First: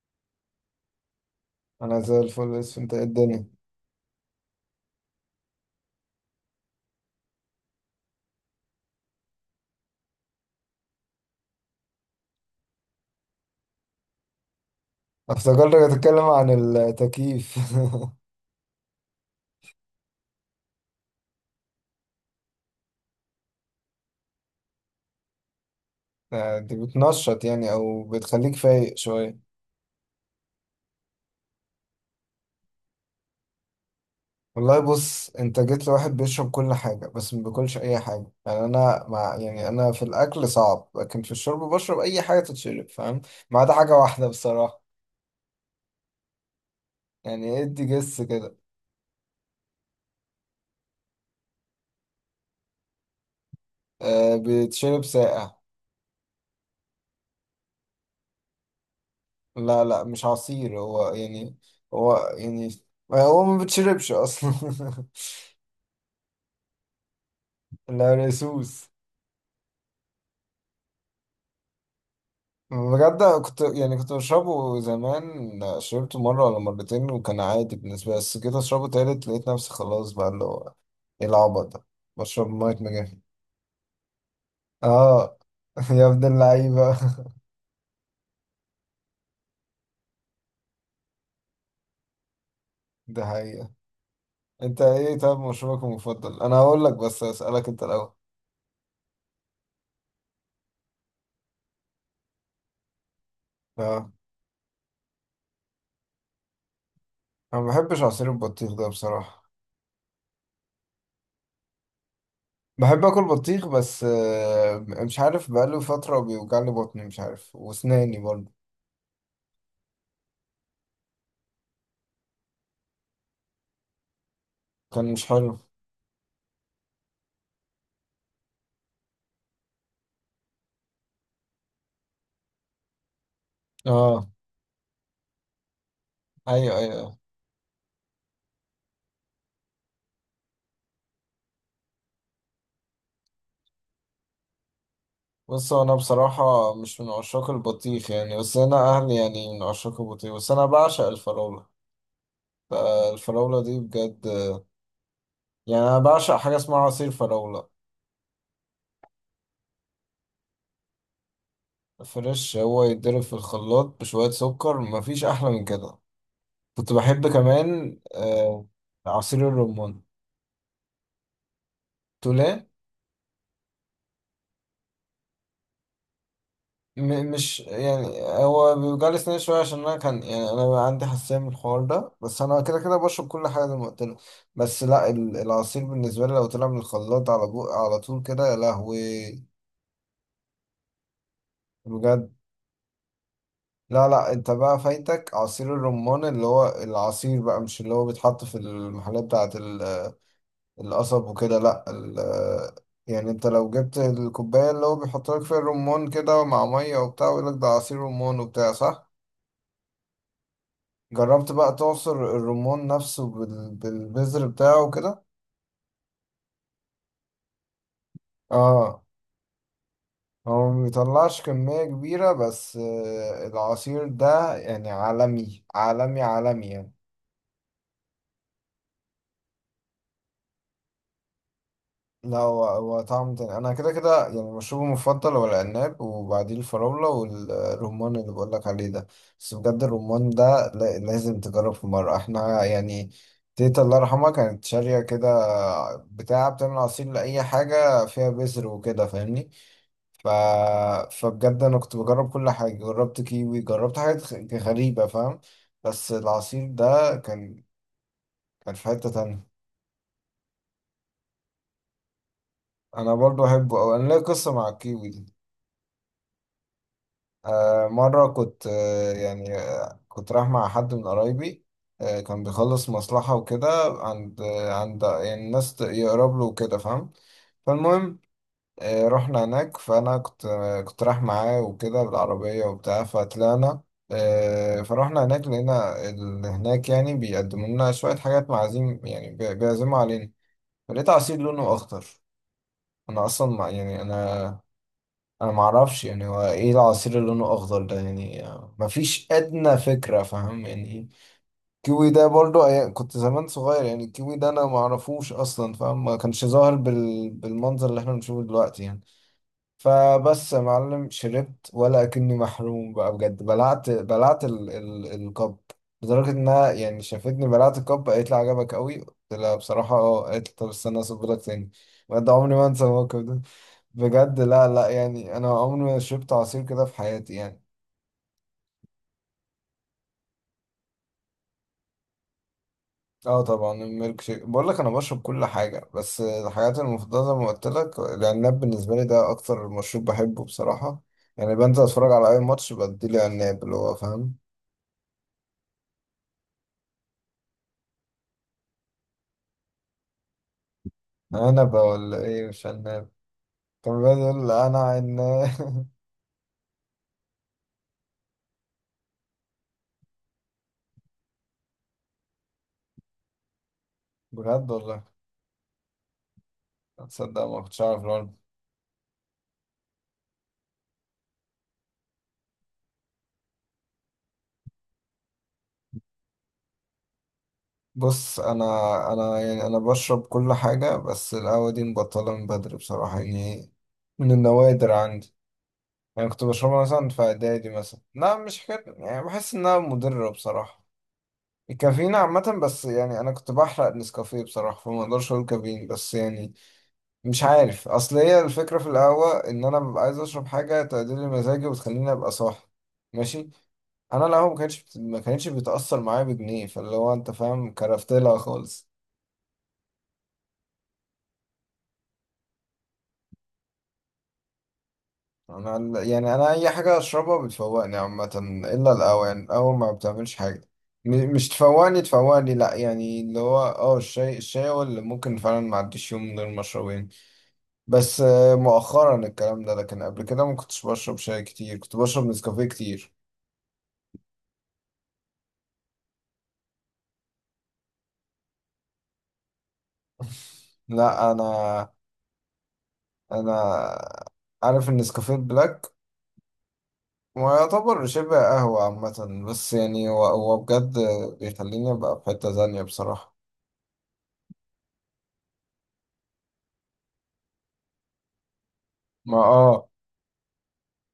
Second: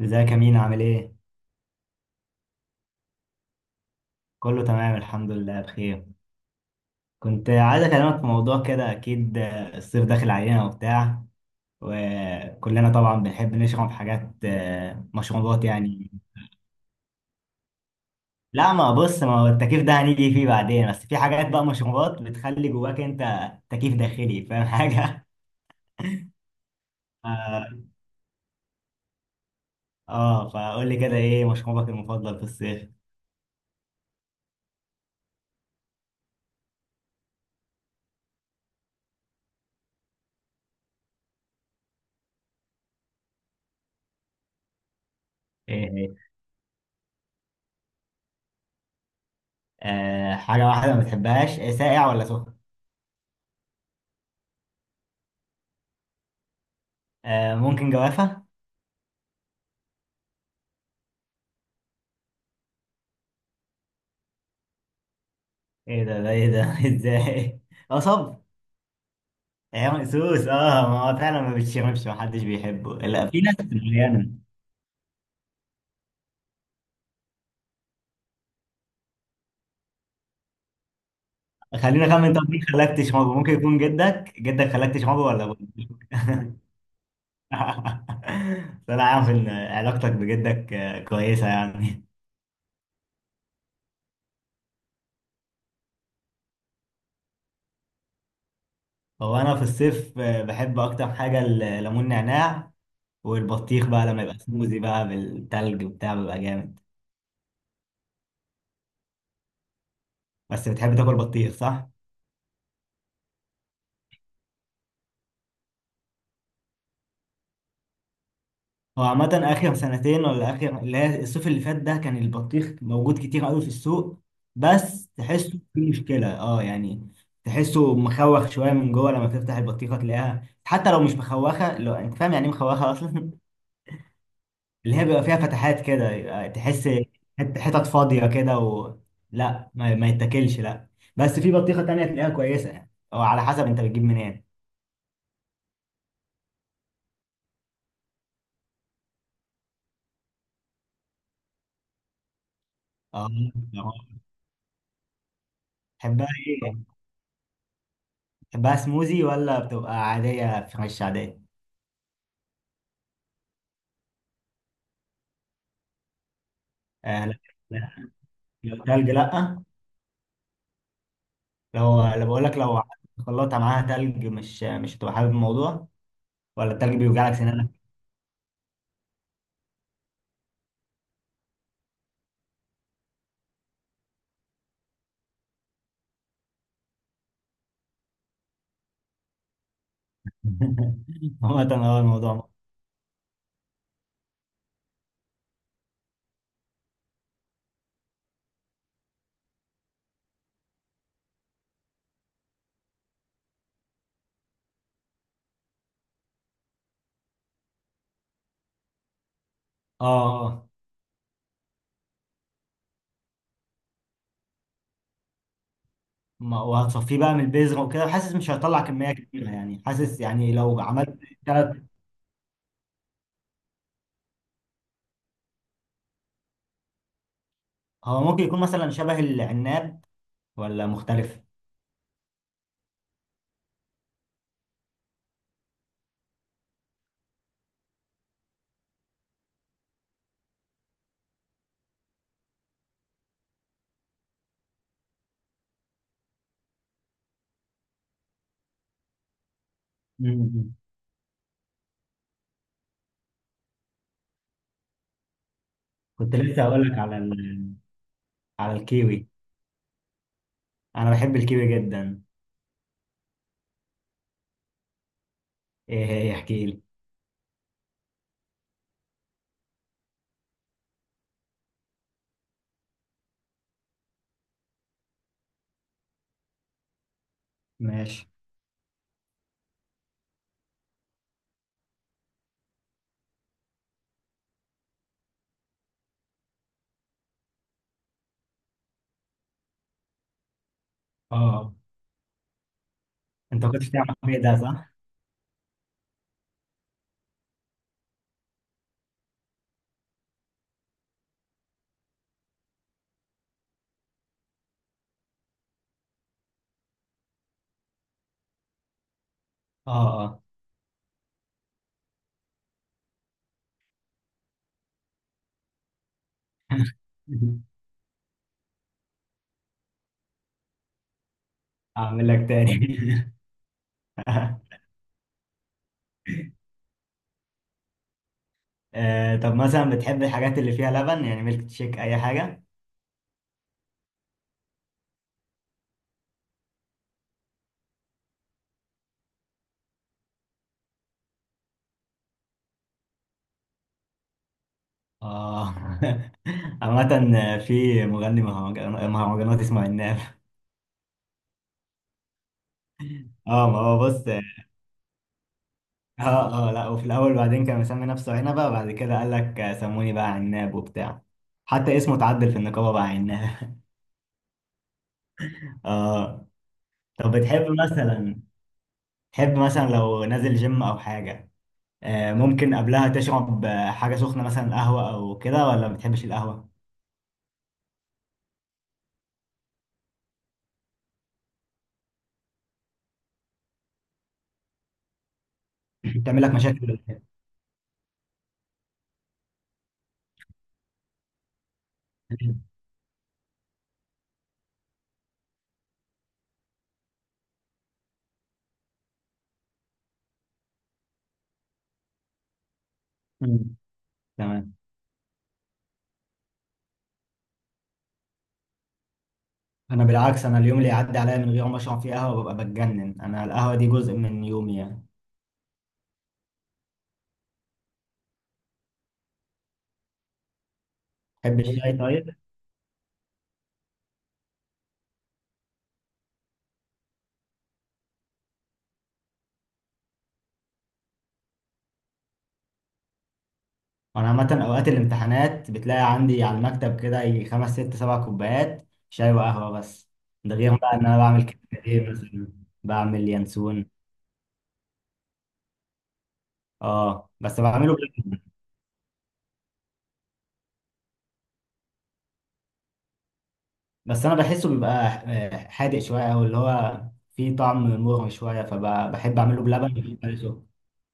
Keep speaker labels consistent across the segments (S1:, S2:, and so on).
S1: ازيك يا مينا؟ عامل ايه؟
S2: انا زي الفل، بس انت إيه الدنيا؟
S1: كله تمام، الحمد لله بخير. كنت عايز اكلمك في موضوع كده، اكيد الصيف داخل علينا وبتاع، وكلنا طبعا بنحب نشرب حاجات، مشروبات
S2: افتكرتك
S1: يعني.
S2: هتتكلم عن التكييف
S1: لا، ما بص، ما هو التكييف ده هنيجي فيه بعدين، بس في حاجات بقى، مشروبات بتخلي جواك انت تكييف داخلي، فاهم حاجة؟
S2: دي بتنشط يعني
S1: اه.
S2: او بتخليك فايق شويه؟
S1: فقول لي كده، ايه مشروبك المفضل في الصيف؟
S2: والله بص، انت جيت لواحد بيشرب كل حاجه بس ما بياكلش اي حاجه. يعني انا مع، يعني انا في الاكل صعب لكن في الشرب بشرب اي حاجه تتشرب، فاهم؟ ما عدا حاجه واحده بصراحه.
S1: ايه هي؟
S2: يعني ادي جس كده.
S1: آه، حاجة واحدة ما بتحبهاش. ساقع ولا سخن؟
S2: أه، بيتشرب ساقع.
S1: آه، ممكن جوافة؟
S2: لا لا، مش عصير هو يعني. هو يعني هو ما بيتشربش اصلا.
S1: ايه ده؟ ايه ده ازاي؟ اه صبر.
S2: العرقسوس.
S1: ايام مقسوس، اه ما هو فعلا ما بتشربش، ما حدش بيحبه،
S2: بجد
S1: لا
S2: أنا
S1: في ناس
S2: كنت يعني كنت
S1: معينه.
S2: بشربه زمان، شربته مرة ولا مرتين وكان عادي بالنسبة لي، بس جيت أشربه تالت لقيت نفسي خلاص بقى اللي هو إيه العبط ده.
S1: خلينا اخمن،
S2: بشرب
S1: طب مين
S2: مية
S1: خلاك
S2: مجاهي.
S1: تشربه؟ ممكن يكون جدك خلاك تشربه
S2: آه.
S1: ولا ابوك؟
S2: يا ابن اللعيبة.
S1: طلع عارف ان علاقتك بجدك كويسه يعني.
S2: ده حقيقة. أنت إيه طب مشروبك المفضل؟ أنا هقول لك بس أسألك أنت الأول.
S1: هو انا في الصيف بحب اكتر حاجه الليمون نعناع، والبطيخ بقى
S2: آه.
S1: لما يبقى سموزي بقى بالتلج وبتاع بيبقى جامد.
S2: أنا ما بحبش عصير البطيخ ده بصراحة.
S1: بس بتحب تاكل بطيخ، صح؟
S2: بحب آكل بطيخ بس آه مش عارف، بقاله فترة بيوجعلي بطني مش عارف، وأسناني برضه.
S1: هو عامة آخر سنتين، ولا آخر اللي هي الصيف اللي فات ده، كان البطيخ موجود كتير قوي في السوق، بس
S2: كان مش حلو.
S1: تحسه في مشكلة، اه يعني. تحسه مخوخ شوية من جوه، لما تفتح البطيخة تلاقيها، حتى لو مش مخوخة، لو انت فاهم يعني ايه مخوخة أصلا.
S2: آه.
S1: اللي هي بيبقى فيها فتحات كده، يبقى
S2: أيوه
S1: تحس
S2: أيوه.
S1: حتت فاضية كده، و لا ما يتاكلش، لا. بس في بطيخة تانية تلاقيها كويسة يعني، أو على حسب انت بتجيب منين.
S2: بص، هو انا بصراحة مش من عشاق البطيخ يعني، بس انا اهلي يعني من عشاق البطيخ، بس انا بعشق الفراولة. الفراولة دي
S1: اه،
S2: بجد. يعني انا
S1: تحبها
S2: بعشق حاجة
S1: ايه؟
S2: اسمها عصير فراولة.
S1: تحبها سموزي ولا بتبقى عادية فريش عادية؟
S2: فريش، هو يتضرب في الخلاط بشوية سكر، مفيش احلى من كده. كنت
S1: آه،
S2: بحب
S1: لا،
S2: كمان
S1: لا، لو تلج
S2: عصير
S1: لا.
S2: الرمان.
S1: لو
S2: تقول
S1: بقول لك،
S2: إيه؟
S1: لو خلطها معاها تلج مش هتبقى حابب الموضوع، ولا التلج بيوجع لك
S2: مش
S1: سنانك.
S2: يعني هو بيوجعلي سناني شوية، عشان أنا كان يعني أنا عندي حساسية من الحوار ده، بس أنا كده كده بشرب كل حاجة زي ما قلت لك. بس لا، العصير بالنسبة لي لو طلع من الخلاط على بو على طول كده، يا لهوي.
S1: عامة هو
S2: بجد.
S1: الموضوع.
S2: لا لا، أنت بقى فايتك عصير الرمان، اللي هو العصير بقى، مش اللي هو بيتحط في المحلات بتاعة القصب وكده، لا يعني انت لو جبت الكوباية اللي هو بيحط لك فيها الرمان كده مع مية وبتاع ويقول لك ده عصير رمان وبتاع، صح؟
S1: اه اه،
S2: جربت بقى تعصر الرمان نفسه بالبذر بتاعه كده.
S1: وهتصفيه بقى من البذرة وكده، وحاسس مش هيطلع
S2: اه.
S1: كمية كبيرة يعني، حاسس يعني
S2: هو
S1: لو
S2: ما
S1: عملت
S2: بيطلعش
S1: تلات.
S2: كمية كبيرة، بس آه، العصير ده يعني عالمي عالمي عالمي يعني.
S1: هو ممكن يكون مثلا شبه العناب، ولا مختلف؟
S2: لا، هو هو طعم تاني. انا كده كده يعني مشروبي المفضل هو العناب، وبعديه الفراولة والرمان اللي بقولك عليه ده. بس بجد الرمان ده لازم تجرب في مرة. احنا يعني تيتا الله يرحمها كانت شارية كده بتاع، بتعمل عصير لأي حاجة فيها بذر وكده، فاهمني؟ ف...
S1: مم.
S2: فبجد انا كنت بجرب كل حاجه، جربت كيوي، جربت حاجات غريبه، فاهم؟ بس
S1: كنت لسه
S2: العصير
S1: هقول لك
S2: ده
S1: على
S2: كان
S1: على
S2: كان في حته
S1: الكيوي.
S2: تانية.
S1: انا بحب الكيوي جدا.
S2: انا برضو احبه، او انا ليا قصه مع الكيوي دي.
S1: ايه هي؟ احكي لي.
S2: آه، مره كنت كنت رايح مع حد من قرايبي، آه كان بيخلص مصلحه وكده عند عند يعني الناس يقرب له وكده، فاهم؟ فالمهم
S1: ماشي.
S2: آه، رحنا هناك. فانا كنت كنت رايح معاه وكده بالعربيه وبتاع، فطلعنا آه، فروحنا هناك، لقينا اللي هناك يعني بيقدموا لنا شويه حاجات، معازيم يعني، بيعزموا علينا. فلقيت عصير لونه
S1: اه،
S2: اخضر. انا اصلا
S1: انت
S2: ما
S1: ما كنتش
S2: يعني
S1: تعمل الكيوي ده،
S2: انا
S1: صح؟
S2: انا ما اعرفش يعني هو ايه العصير اللي لونه اخضر ده يعني، آه، ما فيش ادنى فكره، فاهم يعني إيه؟ الكيوي ده برضو كنت زمان صغير، يعني الكيوي ده انا ما اعرفوش اصلا، فاهم؟ ما كانش ظاهر بالمنظر اللي احنا بنشوفه دلوقتي يعني.
S1: اه. آه.
S2: فبس يا معلم شربت، ولا اكني محروم بقى بجد، بلعت بلعت ال ال الكب. لدرجة انها يعني شافتني بلعت الكب قالت لي عجبك قوي، قلت لها بصراحة اه، قالت لي طب استنى اصب لك تاني. بجد
S1: اعمل لك
S2: عمري ما
S1: تاني.
S2: انسى الموقف ده. بجد لا لا، يعني انا عمري ما شربت عصير كده في حياتي يعني.
S1: طب مثلا بتحب الحاجات اللي فيها لبن يعني، ميلك تشيك، اي حاجه؟
S2: اه طبعا الميلك شيك، بقول لك انا بشرب كل حاجة، بس الحاجات المفضلة زي ما قلت لك العناب، بالنسبة لي ده اكتر مشروب بحبه بصراحة. يعني بنزل اتفرج على اي ماتش بديلي عناب اللي هو فاهم.
S1: اه. عامة، في مغني مهرجانات اسمه عناب.
S2: انا ولا ايه؟ مش عناب.
S1: اه ما
S2: طب
S1: هو
S2: بقى
S1: بص،
S2: يقول لي انا عناب.
S1: اه اه لا، وفي الاول بعدين كان مسمي نفسه عنبه، وبعد كده قال لك سموني بقى عناب وبتاع. حتى اسمه اتعدل في النقابه بقى عناب.
S2: بجد والله؟
S1: اه. طب
S2: تصدق ما
S1: بتحب
S2: كنتش اعرف الأول.
S1: مثلا، تحب مثلا لو نازل جيم او حاجه، ممكن قبلها تشرب حاجة سخنة مثلا، قهوة أو كده، ولا ما بتحبش القهوة؟
S2: بص، انا انا يعني انا بشرب كل حاجه، بس القهوه دي مبطله من بدري بصراحه يعني. من النوادر عندي. يعني
S1: بتعمل
S2: كنت
S1: لك
S2: بشربها
S1: مشاكل ولا؟
S2: مثلا في اعدادي مثلا، لا مش حكايه، يعني بحس انها مضره بصراحه، الكافيين
S1: إيه؟
S2: عامه. بس يعني انا كنت بحرق نسكافيه بصراحه، فما اقدرش اقول كافيين، بس يعني مش عارف. اصل هي الفكره في القهوه ان انا ببقى عايز اشرب حاجه تعدل لي مزاجي وتخليني ابقى صاحي، ماشي؟
S1: مم.
S2: انا القهوه
S1: تمام.
S2: ما كانتش بتاثر معايا بجنيه، فاللي هو انت فاهم كرفت لها خالص.
S1: أنا بالعكس، أنا اليوم اللي يعدي عليا من غير ما أشرب فيه قهوة ببقى بتجنن، أنا القهوة دي جزء من يومي يعني.
S2: انا يعني انا اي حاجه اشربها بتفوقني عامه، الا القهوه، يعني القهوه ما بتعملش حاجه. مش
S1: تحب الشاي
S2: تفوقني
S1: طيب؟
S2: تفوقني لا، يعني اللي هو اه الشاي، الشاي هو اللي ممكن فعلا ما عديش يوم من غير ما اشربه يعني. بس آه، مؤخرا الكلام ده، لكن قبل كده ما كنتش بشرب شاي كتير، كنت بشرب نسكافيه كتير.
S1: أنا عامة أوقات الامتحانات بتلاقي عندي على المكتب كده يجي خمس ست سبع كوبايات شاي وقهوة، بس ده غير بقى إن أنا
S2: لا
S1: بعمل
S2: انا
S1: كده. إيه مثلا؟ بعمل ينسون.
S2: انا عارف ان نسكافيه بلاك
S1: أه بس بعمله
S2: ويعتبر شبه
S1: بلبن.
S2: قهوة عامة، بس يعني هو هو بجد بيخليني ابقى في حتة تانية بصراحة.
S1: بس انا بحسه بيبقى حادق شويه، او اللي هو فيه طعم مر شويه،
S2: ما
S1: فبحب اعمله
S2: اه،
S1: بلبن بيبقى له سكر.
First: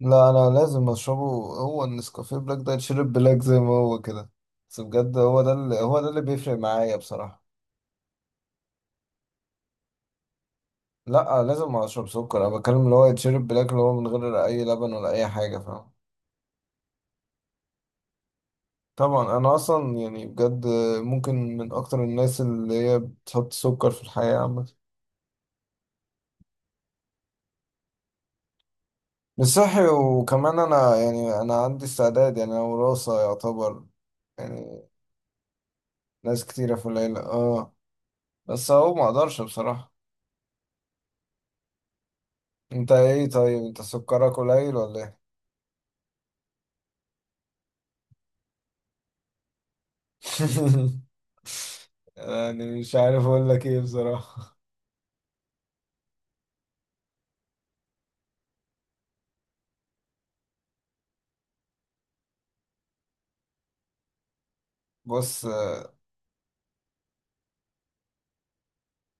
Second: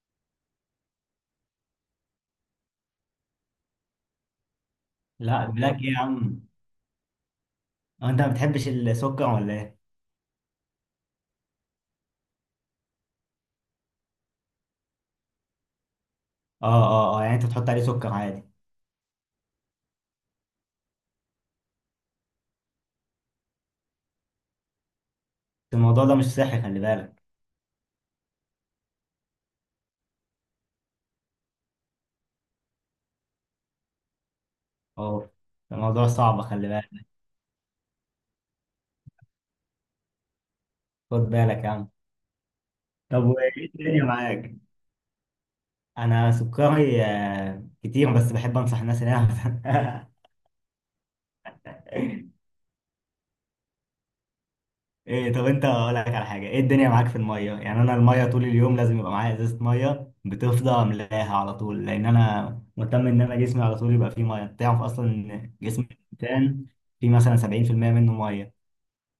S2: لا انا لازم اشربه. هو النسكافيه بلاك ده يتشرب بلاك زي ما هو كده، بس بجد هو
S1: لا،
S2: ده اللي
S1: بلاك ايه يا
S2: هو ده اللي
S1: عم؟
S2: بيفرق معايا بصراحة.
S1: هو انت ما بتحبش السكر ولا ايه؟
S2: لا لازم اشرب سكر، انا بتكلم اللي هو يتشرب بلاك، اللي هو من غير اي لبن ولا اي حاجة، فاهم؟
S1: اه اه اه، يعني انت بتحط عليه سكر عادي.
S2: طبعا انا اصلا يعني بجد ممكن من اكتر الناس اللي هي بتحط سكر في الحياة عامة.
S1: الموضوع ده مش صحي، خلي بالك.
S2: مش صحي، وكمان انا يعني انا عندي استعداد، يعني انا وراثة يعتبر، يعني
S1: اه الموضوع صعب،
S2: ناس
S1: خلي
S2: كتيرة في
S1: بالك.
S2: العيلة اه. بس اهو ما اقدرش بصراحة.
S1: خد بالك يا عم.
S2: انت
S1: طب
S2: ايه طيب،
S1: وايه
S2: انت
S1: الدنيا
S2: سكرك
S1: معاك؟
S2: قليل ولا ايه؟
S1: انا سكري كتير، بس بحب انصح الناس انها.
S2: يعني مش عارف اقول لك ايه بصراحة.
S1: ايه طب، انت اقول لك على حاجه، ايه الدنيا معاك في الميه؟ يعني انا الميه طول اليوم لازم يبقى معايا ازازه ميه، بتفضى املاها على طول، لان انا مهتم ان انا جسمي على طول يبقى فيه ميه. انت تعرف اصلا
S2: بص،
S1: ان جسم الانسان فيه مثلا 70% منه ميه.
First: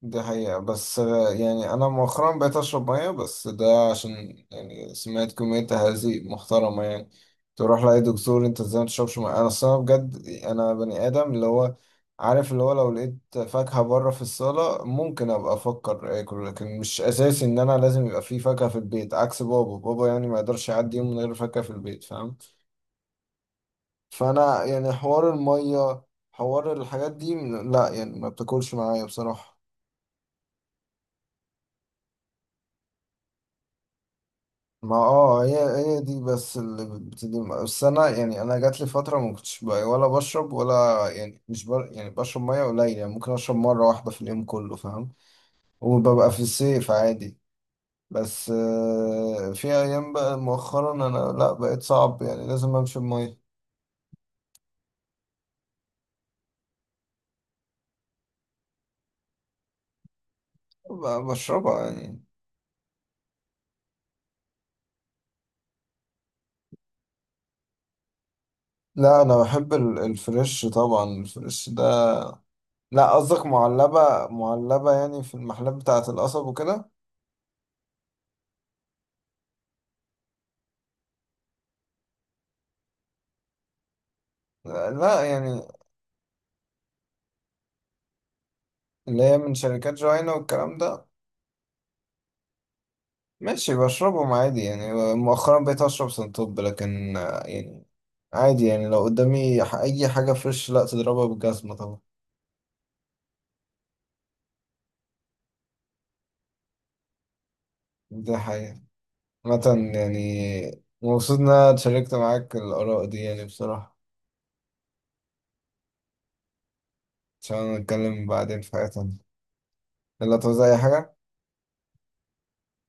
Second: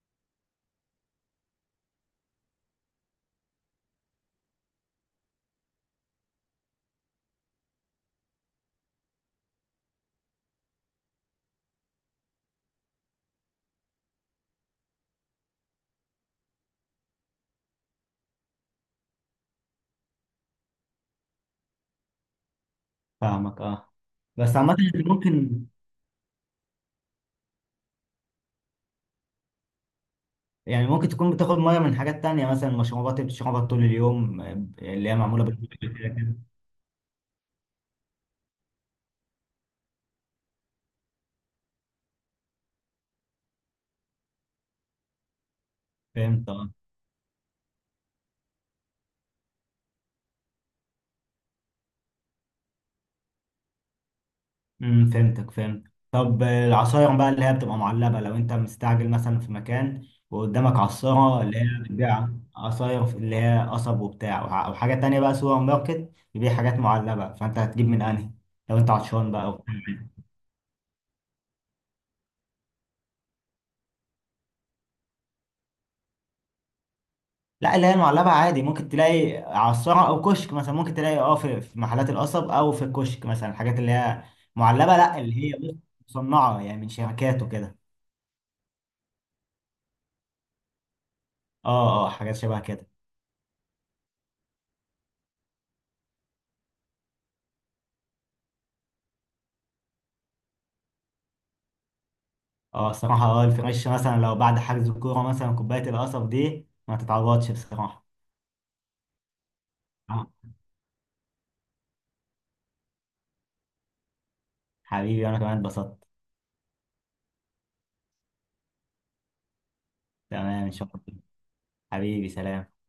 S2: ده حقيقة، بس آه، يعني أنا مؤخرا بقيت أشرب مية، بس ده عشان يعني سمعت كمية تهذيب محترمة يعني، تروح لأي دكتور أنت إزاي متشربش مية. أنا الصراحة بجد أنا بني آدم اللي هو عارف اللي هو لو لقيت فاكهة بره في الصالة ممكن أبقى أفكر آكل، لكن مش أساسي إن أنا لازم يبقى في فاكهة في البيت، عكس بابا، بابا يعني ما يقدرش يعدي يوم من غير فاكهة في البيت، فاهم؟
S1: فاهمك اه. بس
S2: فأنا
S1: عامه
S2: يعني
S1: انت
S2: حوار
S1: ممكن،
S2: المية، حوار الحاجات دي، لا يعني ما بتاكلش معايا بصراحة.
S1: يعني ممكن تكون بتاخد ميه من حاجات تانية، مثلا مشروبات اللي بتشربها طول اليوم،
S2: ما
S1: اللي هي
S2: اه،
S1: معموله
S2: هي
S1: بالميه كده
S2: هي دي
S1: كده.
S2: بس اللي بتدي. بس انا يعني انا جات لي فتره ما كنتش ولا بشرب، ولا يعني مش بر... يعني بشرب ميه قليل يعني، ممكن اشرب مره واحده في اليوم كله، فاهم؟ وببقى في
S1: فهمت آه.
S2: الصيف عادي. بس آه، في ايام بقى مؤخرا انا لا، بقيت صعب يعني لازم امشي بميه.
S1: امم، فهمتك، فهمت. طب العصاير بقى اللي هي بتبقى معلبة، لو انت مستعجل مثلا في مكان وقدامك عصارة اللي هي
S2: بشربها يعني.
S1: بتبيع عصاير، اللي هي قصب وبتاع، او حاجة تانية بقى سوبر ماركت بيبيع حاجات معلبة، فانت هتجيب من انهي لو انت
S2: لا
S1: عطشان
S2: انا
S1: بقى
S2: بحب
S1: وبتاع؟
S2: الفريش، طبعا الفريش ده. لا قصدك معلبه؟ معلبه يعني في المحلات بتاعه القصب وكده؟
S1: لا اللي هي المعلبة عادي، ممكن تلاقي عصارة او كشك مثلا، ممكن تلاقي اه في محلات القصب او في الكشك مثلا الحاجات اللي هي معلبة، لا
S2: لا
S1: اللي هي،
S2: يعني
S1: بص، مصنعة يعني من شركات وكده.
S2: اللي هي من شركات جوينا والكلام ده.
S1: اه اه، حاجات شبه كده.
S2: ماشي، بشربهم عادي يعني. مؤخرا بقيت أشرب سنتوب، لكن آه، يعني عادي يعني. لو قدامي أي حاجة فريش لا تضربها بالجزمة طبعا.
S1: اه الصراحة، اه الفريش، مثلا لو بعد حجز الكورة مثلا كوباية القصب دي ما تتعوضش بصراحة.
S2: دي حقيقة. مثلا يعني
S1: آه،
S2: مبسوط إن أنا اتشاركت معاك الآراء دي يعني بصراحة.
S1: حبيبي أنا كمان اتبسطت.
S2: عشان نتكلم بعدين في حاجة تانية، يلا، تعوز
S1: تمام إن
S2: أي
S1: شاء
S2: حاجة؟
S1: الله. حبيبي سلام.